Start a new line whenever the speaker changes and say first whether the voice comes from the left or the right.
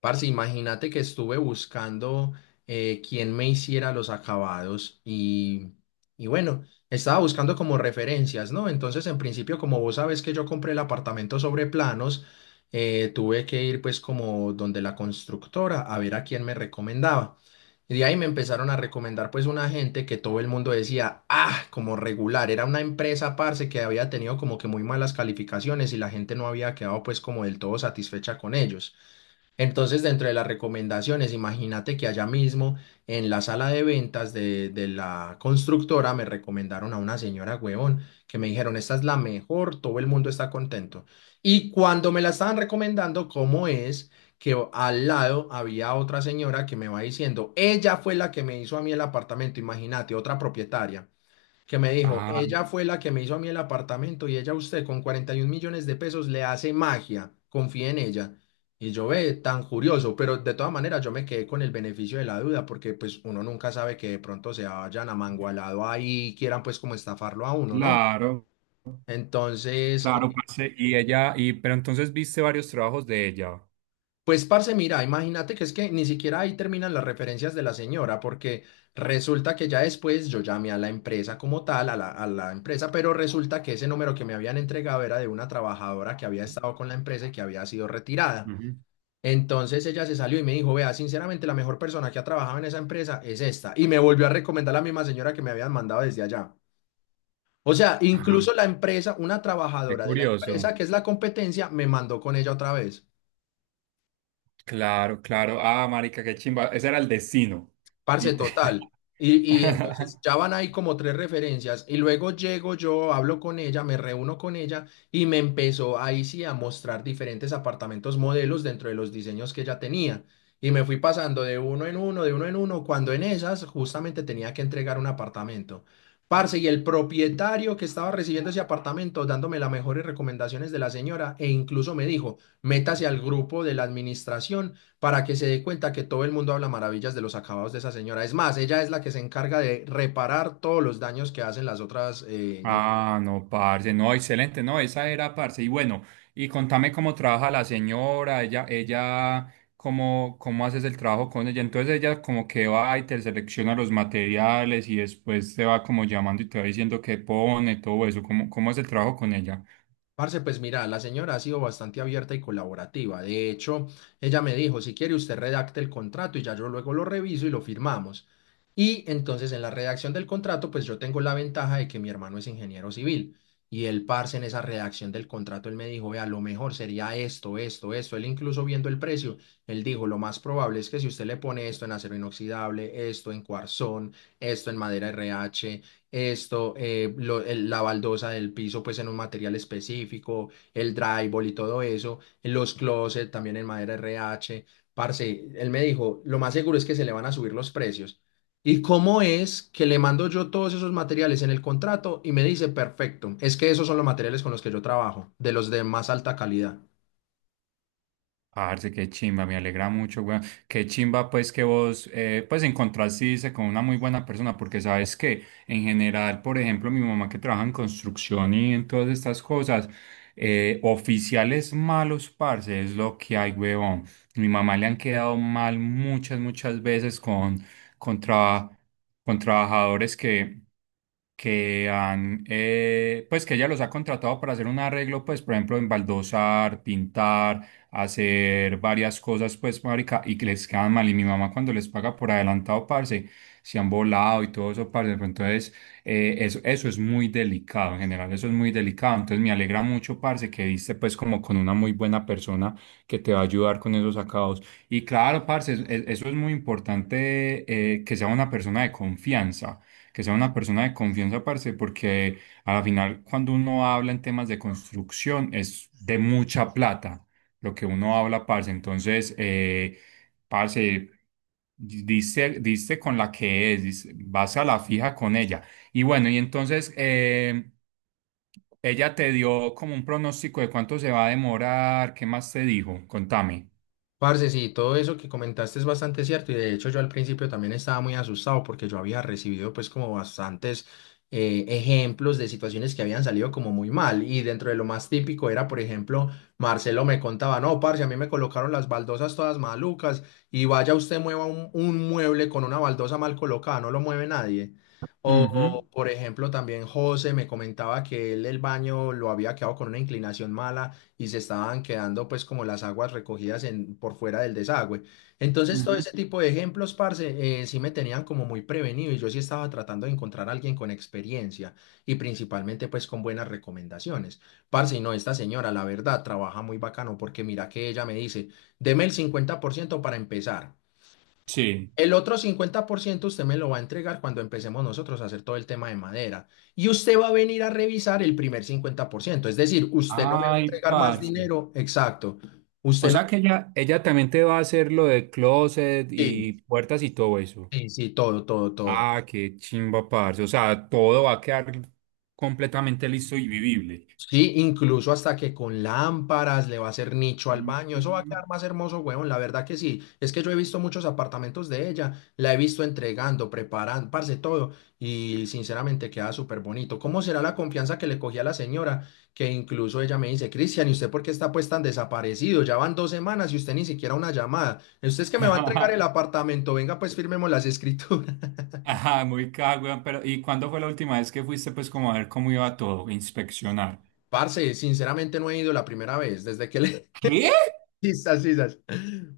left: Parce, imagínate que estuve buscando quién me hiciera los acabados y bueno, estaba buscando como referencias, ¿no? Entonces, en principio, como vos sabes que yo compré el apartamento sobre planos, tuve que ir pues como donde la constructora a ver a quién me recomendaba. Y de ahí me empezaron a recomendar pues una gente que todo el mundo decía, ah, como regular, era una empresa, parce, que había tenido como que muy malas calificaciones y la gente no había quedado pues como del todo satisfecha con ellos. Entonces, dentro de las recomendaciones, imagínate que allá mismo en la sala de ventas de la constructora me recomendaron a una señora huevón que me dijeron, esta es la mejor, todo el mundo está contento. Y cuando me la estaban recomendando, ¿cómo es? Que al lado había otra señora que me va diciendo, ella fue la que me hizo a mí el apartamento, imagínate, otra propietaria que me dijo,
right: Ah,
left: ella fue la que me hizo a mí el apartamento y ella a usted con 41 millones de pesos le hace magia, confíe en ella. Y yo ve tan curioso, pero de todas maneras yo me quedé con el beneficio de la duda porque pues uno nunca sabe que de pronto se vayan amangualado ahí y quieran pues como estafarlo a uno, ¿no?
right: claro,
left: Entonces,
right: claro, parce. Y ella, y pero entonces viste varios trabajos de ella.
left: pues, parce, mira, imagínate que es que ni siquiera ahí terminan las referencias de la señora, porque resulta que ya después yo llamé a la empresa como tal, a la empresa, pero resulta que ese número que me habían entregado era de una trabajadora que había estado con la empresa y que había sido retirada.
right: Ujú.
left: Entonces ella se salió y me dijo, vea, sinceramente la mejor persona que ha trabajado en esa empresa es esta. Y me volvió a recomendar la misma señora que me habían mandado desde allá. O sea,
right: Ah,
left: incluso la empresa, una
right: qué
left: trabajadora de la
right: curioso.
left: empresa que es la competencia, me mandó con ella otra vez.
right: Claro, claro. Ah, marica, qué chimba. Ese era el destino.
left: Parce,
right: Literal.
left: total. Y entonces ya van ahí como 3 referencias y luego llego yo, hablo con ella, me reúno con ella y me empezó ahí sí a mostrar diferentes apartamentos modelos dentro de los diseños que ella tenía. Y me fui pasando de uno en uno, de uno en uno, cuando en esas justamente tenía que entregar un apartamento. Parce, y el propietario que estaba recibiendo ese apartamento, dándome las mejores recomendaciones de la señora, e incluso me dijo, métase al grupo de la administración para que se dé cuenta que todo el mundo habla maravillas de los acabados de esa señora. Es más, ella es la que se encarga de reparar todos los daños que hacen las otras
right: Ah, no, parce, no, excelente, no, esa era, parce. Y bueno, y contame cómo trabaja la señora, cómo, cómo haces el trabajo con ella. Entonces ella como que va y te selecciona los materiales y después te va como llamando y te va diciendo qué pone, todo eso. ¿Cómo, cómo es el trabajo con ella?
left: parce, pues mira, la señora ha sido bastante abierta y colaborativa. De hecho, ella me dijo, si quiere usted redacte el contrato y ya yo luego lo reviso y lo firmamos. Y entonces en la redacción del contrato, pues yo tengo la ventaja de que mi hermano es ingeniero civil. Y el parce en esa redacción del contrato, él me dijo, vea, lo mejor sería esto, esto, esto. Él incluso viendo el precio, él dijo, lo más probable es que si usted le pone esto en acero inoxidable, esto en cuarzón, esto en madera RH, esto, la baldosa del piso pues en un material específico, el drywall y todo eso, los closets también en madera RH. Parce, él me dijo, lo más seguro es que se le van a subir los precios. ¿Y cómo es que le mando yo todos esos materiales en el contrato y me dice, perfecto, es que esos son los materiales con los que yo trabajo, de los de más alta calidad?
right: Parce, qué chimba, me alegra mucho, weón. Qué chimba, pues, que vos, pues, encontraste, dice, con una muy buena persona, porque sabes que, en general, por ejemplo, mi mamá que trabaja en construcción y en todas estas cosas, oficiales malos, parce, es lo que hay, weón. Mi mamá le han quedado mal muchas, muchas veces con, traba- con trabajadores que, que pues, que ella los ha contratado para hacer un arreglo, pues, por ejemplo, en baldosar, pintar, hacer varias cosas, pues, marica, y que les quedan mal. Y mi mamá cuando les paga por adelantado, parce, se han volado y todo eso, parce. Pero entonces, eso, eso es muy delicado, en general, eso es muy delicado. Entonces, me alegra mucho, parce, que diste, pues, como con una muy buena persona que te va a ayudar con esos acabados. Y claro, parce, eso es muy importante, que sea una persona de confianza. Que sea una persona de confianza, parce, porque... Al final, cuando uno habla en temas de construcción, es de mucha plata lo que uno habla, parce. Entonces, parce, diste, diste con la que es, vas a la fija con ella. Y bueno, y entonces, ella te dio como un pronóstico de cuánto se va a demorar, ¿qué más te dijo? Contame.
left: Parce, sí, todo eso que comentaste es bastante cierto y de hecho yo al principio también estaba muy asustado porque yo había recibido pues como bastantes ejemplos de situaciones que habían salido como muy mal y dentro de lo más típico era por ejemplo Marcelo me contaba, no, parce, a mí me colocaron las baldosas todas malucas y vaya usted mueva un mueble con una baldosa mal colocada, no lo mueve nadie.
right: Ujú,
left: Por ejemplo también José me comentaba que él el baño lo había quedado con una inclinación mala y se estaban quedando pues como las aguas recogidas en, por fuera del desagüe. Entonces todo
right: ujú.
left: ese tipo de ejemplos, parce, sí me tenían como muy prevenido y yo sí estaba tratando de encontrar a alguien con experiencia y principalmente pues con buenas recomendaciones. Parce, y no, esta señora la verdad trabaja muy bacano porque mira que ella me dice, deme el 50% para empezar.
right: Sí.
left: El otro 50% usted me lo va a entregar cuando empecemos nosotros a hacer todo el tema de madera. Y usted va a venir a revisar el primer 50%. Es decir, usted no me va a
right: Ay,
left: entregar más
right: parce.
left: dinero. Exacto.
right: O
left: Usted no.
right: sea que ella también te va a hacer lo de closet
left: Sí,
right: y puertas y todo eso.
left: sí, sí, todo, todo, todo.
right: Ah, qué chimba, parce. O sea, todo va a quedar completamente listo y vivible.
left: Sí, incluso hasta que con lámparas le va a hacer nicho al baño. Eso va a
right: Mm.
left: quedar más hermoso, weón. La verdad que sí. Es que yo he visto muchos apartamentos de ella. La he visto entregando, preparando, parce, todo. Y sinceramente queda súper bonito. ¿Cómo será la confianza que le cogí a la señora? Que incluso ella me dice, Cristian, ¿y usted por qué está pues tan desaparecido? Ya van 2 semanas y usted ni siquiera una llamada. Usted es que me va a entregar el apartamento. Venga, pues firmemos las escrituras.
right: Ajá, muy cagüey, pero ¿y cuándo fue la última vez que fuiste pues como a ver cómo iba todo, inspeccionar?
left: Parce, sinceramente no he ido la primera vez. Desde que le
right: ¿Qué?
left: quizás, quizás.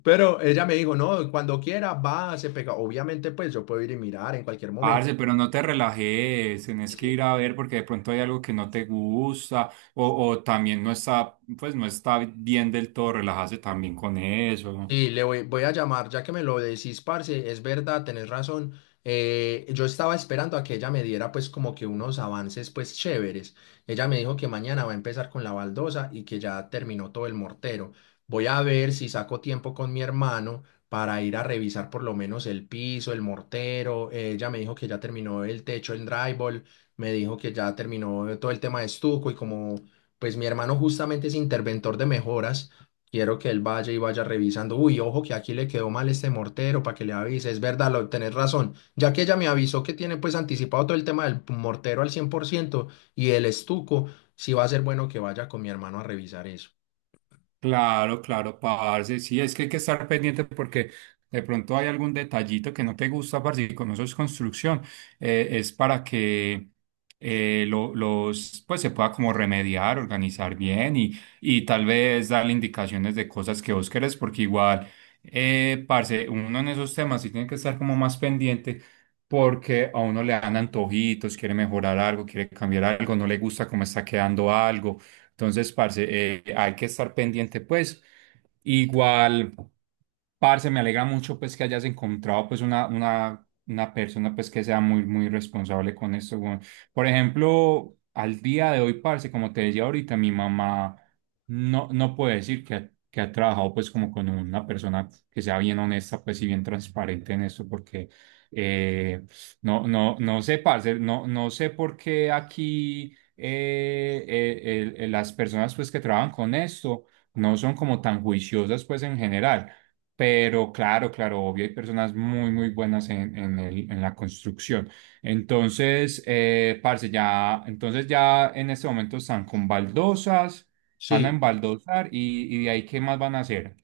left: Pero ella me dijo, no, cuando quiera, va, se pega. Obviamente, pues yo puedo ir y mirar en cualquier momento.
right: Parce, pero no te relajes, tenés que ir a ver porque de pronto hay algo que no te gusta o también no está, pues no está bien del todo, relájate también con eso.
left: Sí, le voy a llamar, ya que me lo decís, parce, es verdad, tenés razón. Yo estaba esperando a que ella me diera pues como que unos avances pues chéveres. Ella me dijo que mañana va a empezar con la baldosa y que ya terminó todo el mortero. Voy a ver si saco tiempo con mi hermano para ir a revisar por lo menos el piso, el mortero. Ella me dijo que ya terminó el techo, el drywall, me dijo que ya terminó todo el tema de estuco y como pues mi hermano justamente es interventor de mejoras. Quiero que él vaya y vaya revisando. Uy, ojo que aquí le quedó mal este mortero para que le avise. Es verdad, tenés razón. Ya que ella me avisó que tiene pues anticipado todo el tema del mortero al 100% y el estuco, sí va a ser bueno que vaya con mi hermano a revisar eso.
right: Claro, claro, parce. Sí, es que hay que estar pendiente porque de pronto hay algún detallito que no te gusta, parce, y como eso es construcción, es para que pues se pueda como remediar, organizar bien y tal vez darle indicaciones de cosas que vos querés, porque igual, parce, uno en esos temas sí tiene que estar como más pendiente porque a uno le dan antojitos, quiere mejorar algo, quiere cambiar algo, no le gusta cómo está quedando algo. Entonces, parce, hay que estar pendiente, pues. Igual. Parce, me alegra mucho pues que hayas encontrado pues una persona pues que sea muy, muy responsable con esto, weón. Por ejemplo, al día de hoy, parce, como te decía ahorita, mi mamá no puede decir que ha trabajado pues como con una persona que sea bien honesta pues y bien transparente en esto porque eh, no sé, parce, no sé por qué aquí las personas pues que trabajan con esto no son como tan juiciosas pues en general, pero claro, claro, obvio, hay personas muy, muy buenas en, en la construcción. Entonces, parce, ya, entonces ya en este momento están con baldosas, van a
left: Sí.
right: embaldosar y de ahí, ¿qué más van a hacer?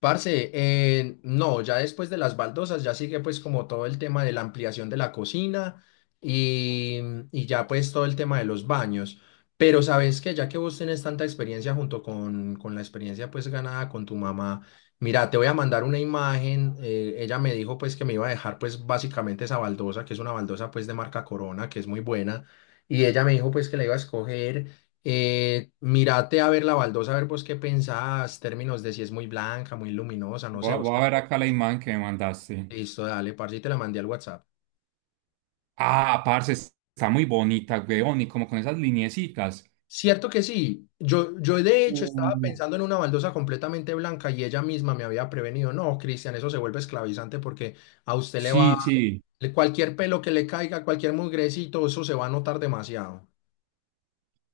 left: Parce, no, ya después de las baldosas ya sigue pues como todo el tema de la ampliación de la cocina y, y ya pues todo el tema de los baños. Pero sabes que ya que vos tenés tanta experiencia junto con la experiencia pues ganada con tu mamá, mira, te voy a mandar una imagen. Ella me dijo pues que me iba a dejar pues básicamente esa baldosa, que es una baldosa pues de marca Corona, que es muy buena. Y ella me dijo pues que la iba a escoger. Mírate a ver la baldosa, a ver vos qué pensás, términos de si es muy blanca, muy luminosa, no
right: Voy
left: sé,
right: a,
left: vos
right: voy a
left: qué-
right: ver acá la imagen que me mandaste.
left: Listo, dale, parce, y te la mandé al WhatsApp.
right: Ah, parce, está muy bonita, weón, y como con esas lineecitas.
left: Cierto que sí, yo de hecho estaba
right: Uh.
left: pensando en una baldosa completamente blanca y ella misma me había prevenido, no, Cristian, eso se vuelve esclavizante porque a usted le va,
right: Sí, sí.
left: cualquier pelo que le caiga, cualquier mugrecito, eso se va a notar demasiado.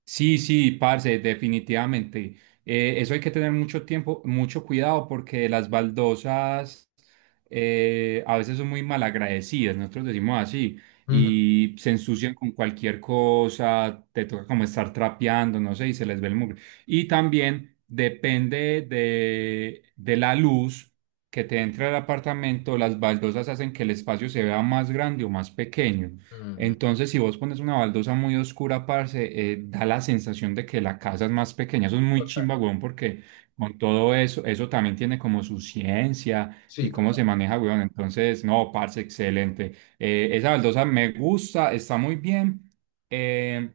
right: Sí, sí, parce, definitivamente. Eso hay que tener mucho tiempo, mucho cuidado porque las baldosas a veces son muy malagradecidas, nosotros decimos así,
left: Ujú,
right: y se ensucian con cualquier cosa, te toca como estar trapeando, no sé, y se les ve el mugre. Y también depende de la luz que te entra al apartamento, las baldosas hacen que el espacio se vea más grande o más pequeño.
left: ujú,
right: Entonces, si vos pones una baldosa muy oscura, parce, da la sensación de que la casa es más pequeña. Eso es muy
left: total,
right: chimba, weón, porque con todo eso, eso también tiene como su ciencia y
left: sí,
right: cómo se
left: total.
right: maneja, weón. Entonces, no, parce, excelente. Esa baldosa me gusta, está muy bien. Eh,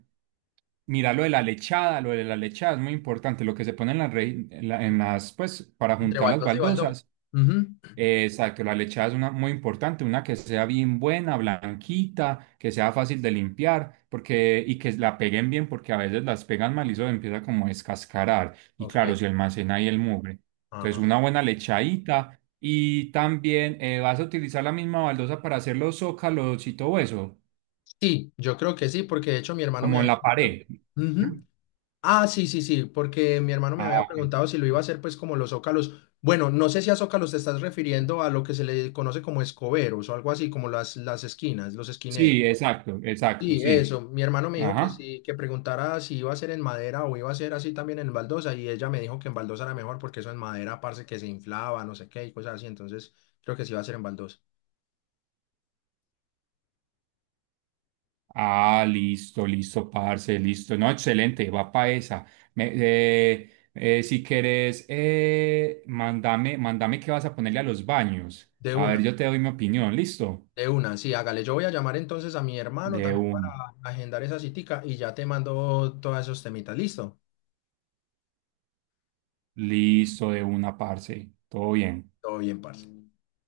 right: Mira lo de la lechada, lo de la lechada es muy importante. Lo que se pone en las, en las, pues, para
left: Entre
right: juntar las
left: baldosa y baldosa.
right: baldosas.
left: Ujú,
right: Exacto, la lechada es una muy importante, una que sea bien buena, blanquita, que sea fácil de limpiar, porque y que la peguen bien, porque a veces las pegan mal y eso empieza como a descascarar. Y claro,
left: ok,
right: se almacena ahí el mugre. Entonces,
left: ajá.
right: una buena lechadita y también, vas a utilizar la misma baldosa para hacer los zócalos y todo eso,
left: Sí, yo creo que sí, porque de hecho mi hermano me
right: como en
left: había
right: la
left: dicho.
right: pared. ¿Mm?
left: Ujú. Ah, sí, sí, sí, porque mi hermano me
right: Ah,
left: había
right: ok.
left: preguntado si lo iba a hacer, pues, como los zócalos. Bueno, no sé si a zócalos te estás refiriendo a lo que se le conoce como escoberos o algo así, como las esquinas, los esquineros.
right: Sí, exacto, exacto,
left: Sí,
right: sí.
left: eso. Mi hermano me dijo que
right: Ajá.
left: sí, que preguntara si iba a ser en madera o iba a ser así también en baldosa, y ella me dijo que en baldosa era mejor porque eso en madera, parce, que se inflaba, no sé qué, y cosas así. Entonces, creo que sí iba a ser en baldosa.
right: Ah, listo, listo, parce, listo. No, excelente, va pa' esa. Si querés, mándame, mándame qué vas a ponerle a los baños.
left: De
right: A ver,
left: una.
right: yo te doy mi opinión, listo.
left: De una, sí, hágale. Yo voy a llamar entonces a mi hermano
right: De
left: también para
right: un,
left: agendar esa citica y ya te mando todos esos temitas. ¿Listo?
right: Listo, de una, parce. Todo bien.
left: Todo bien, parce.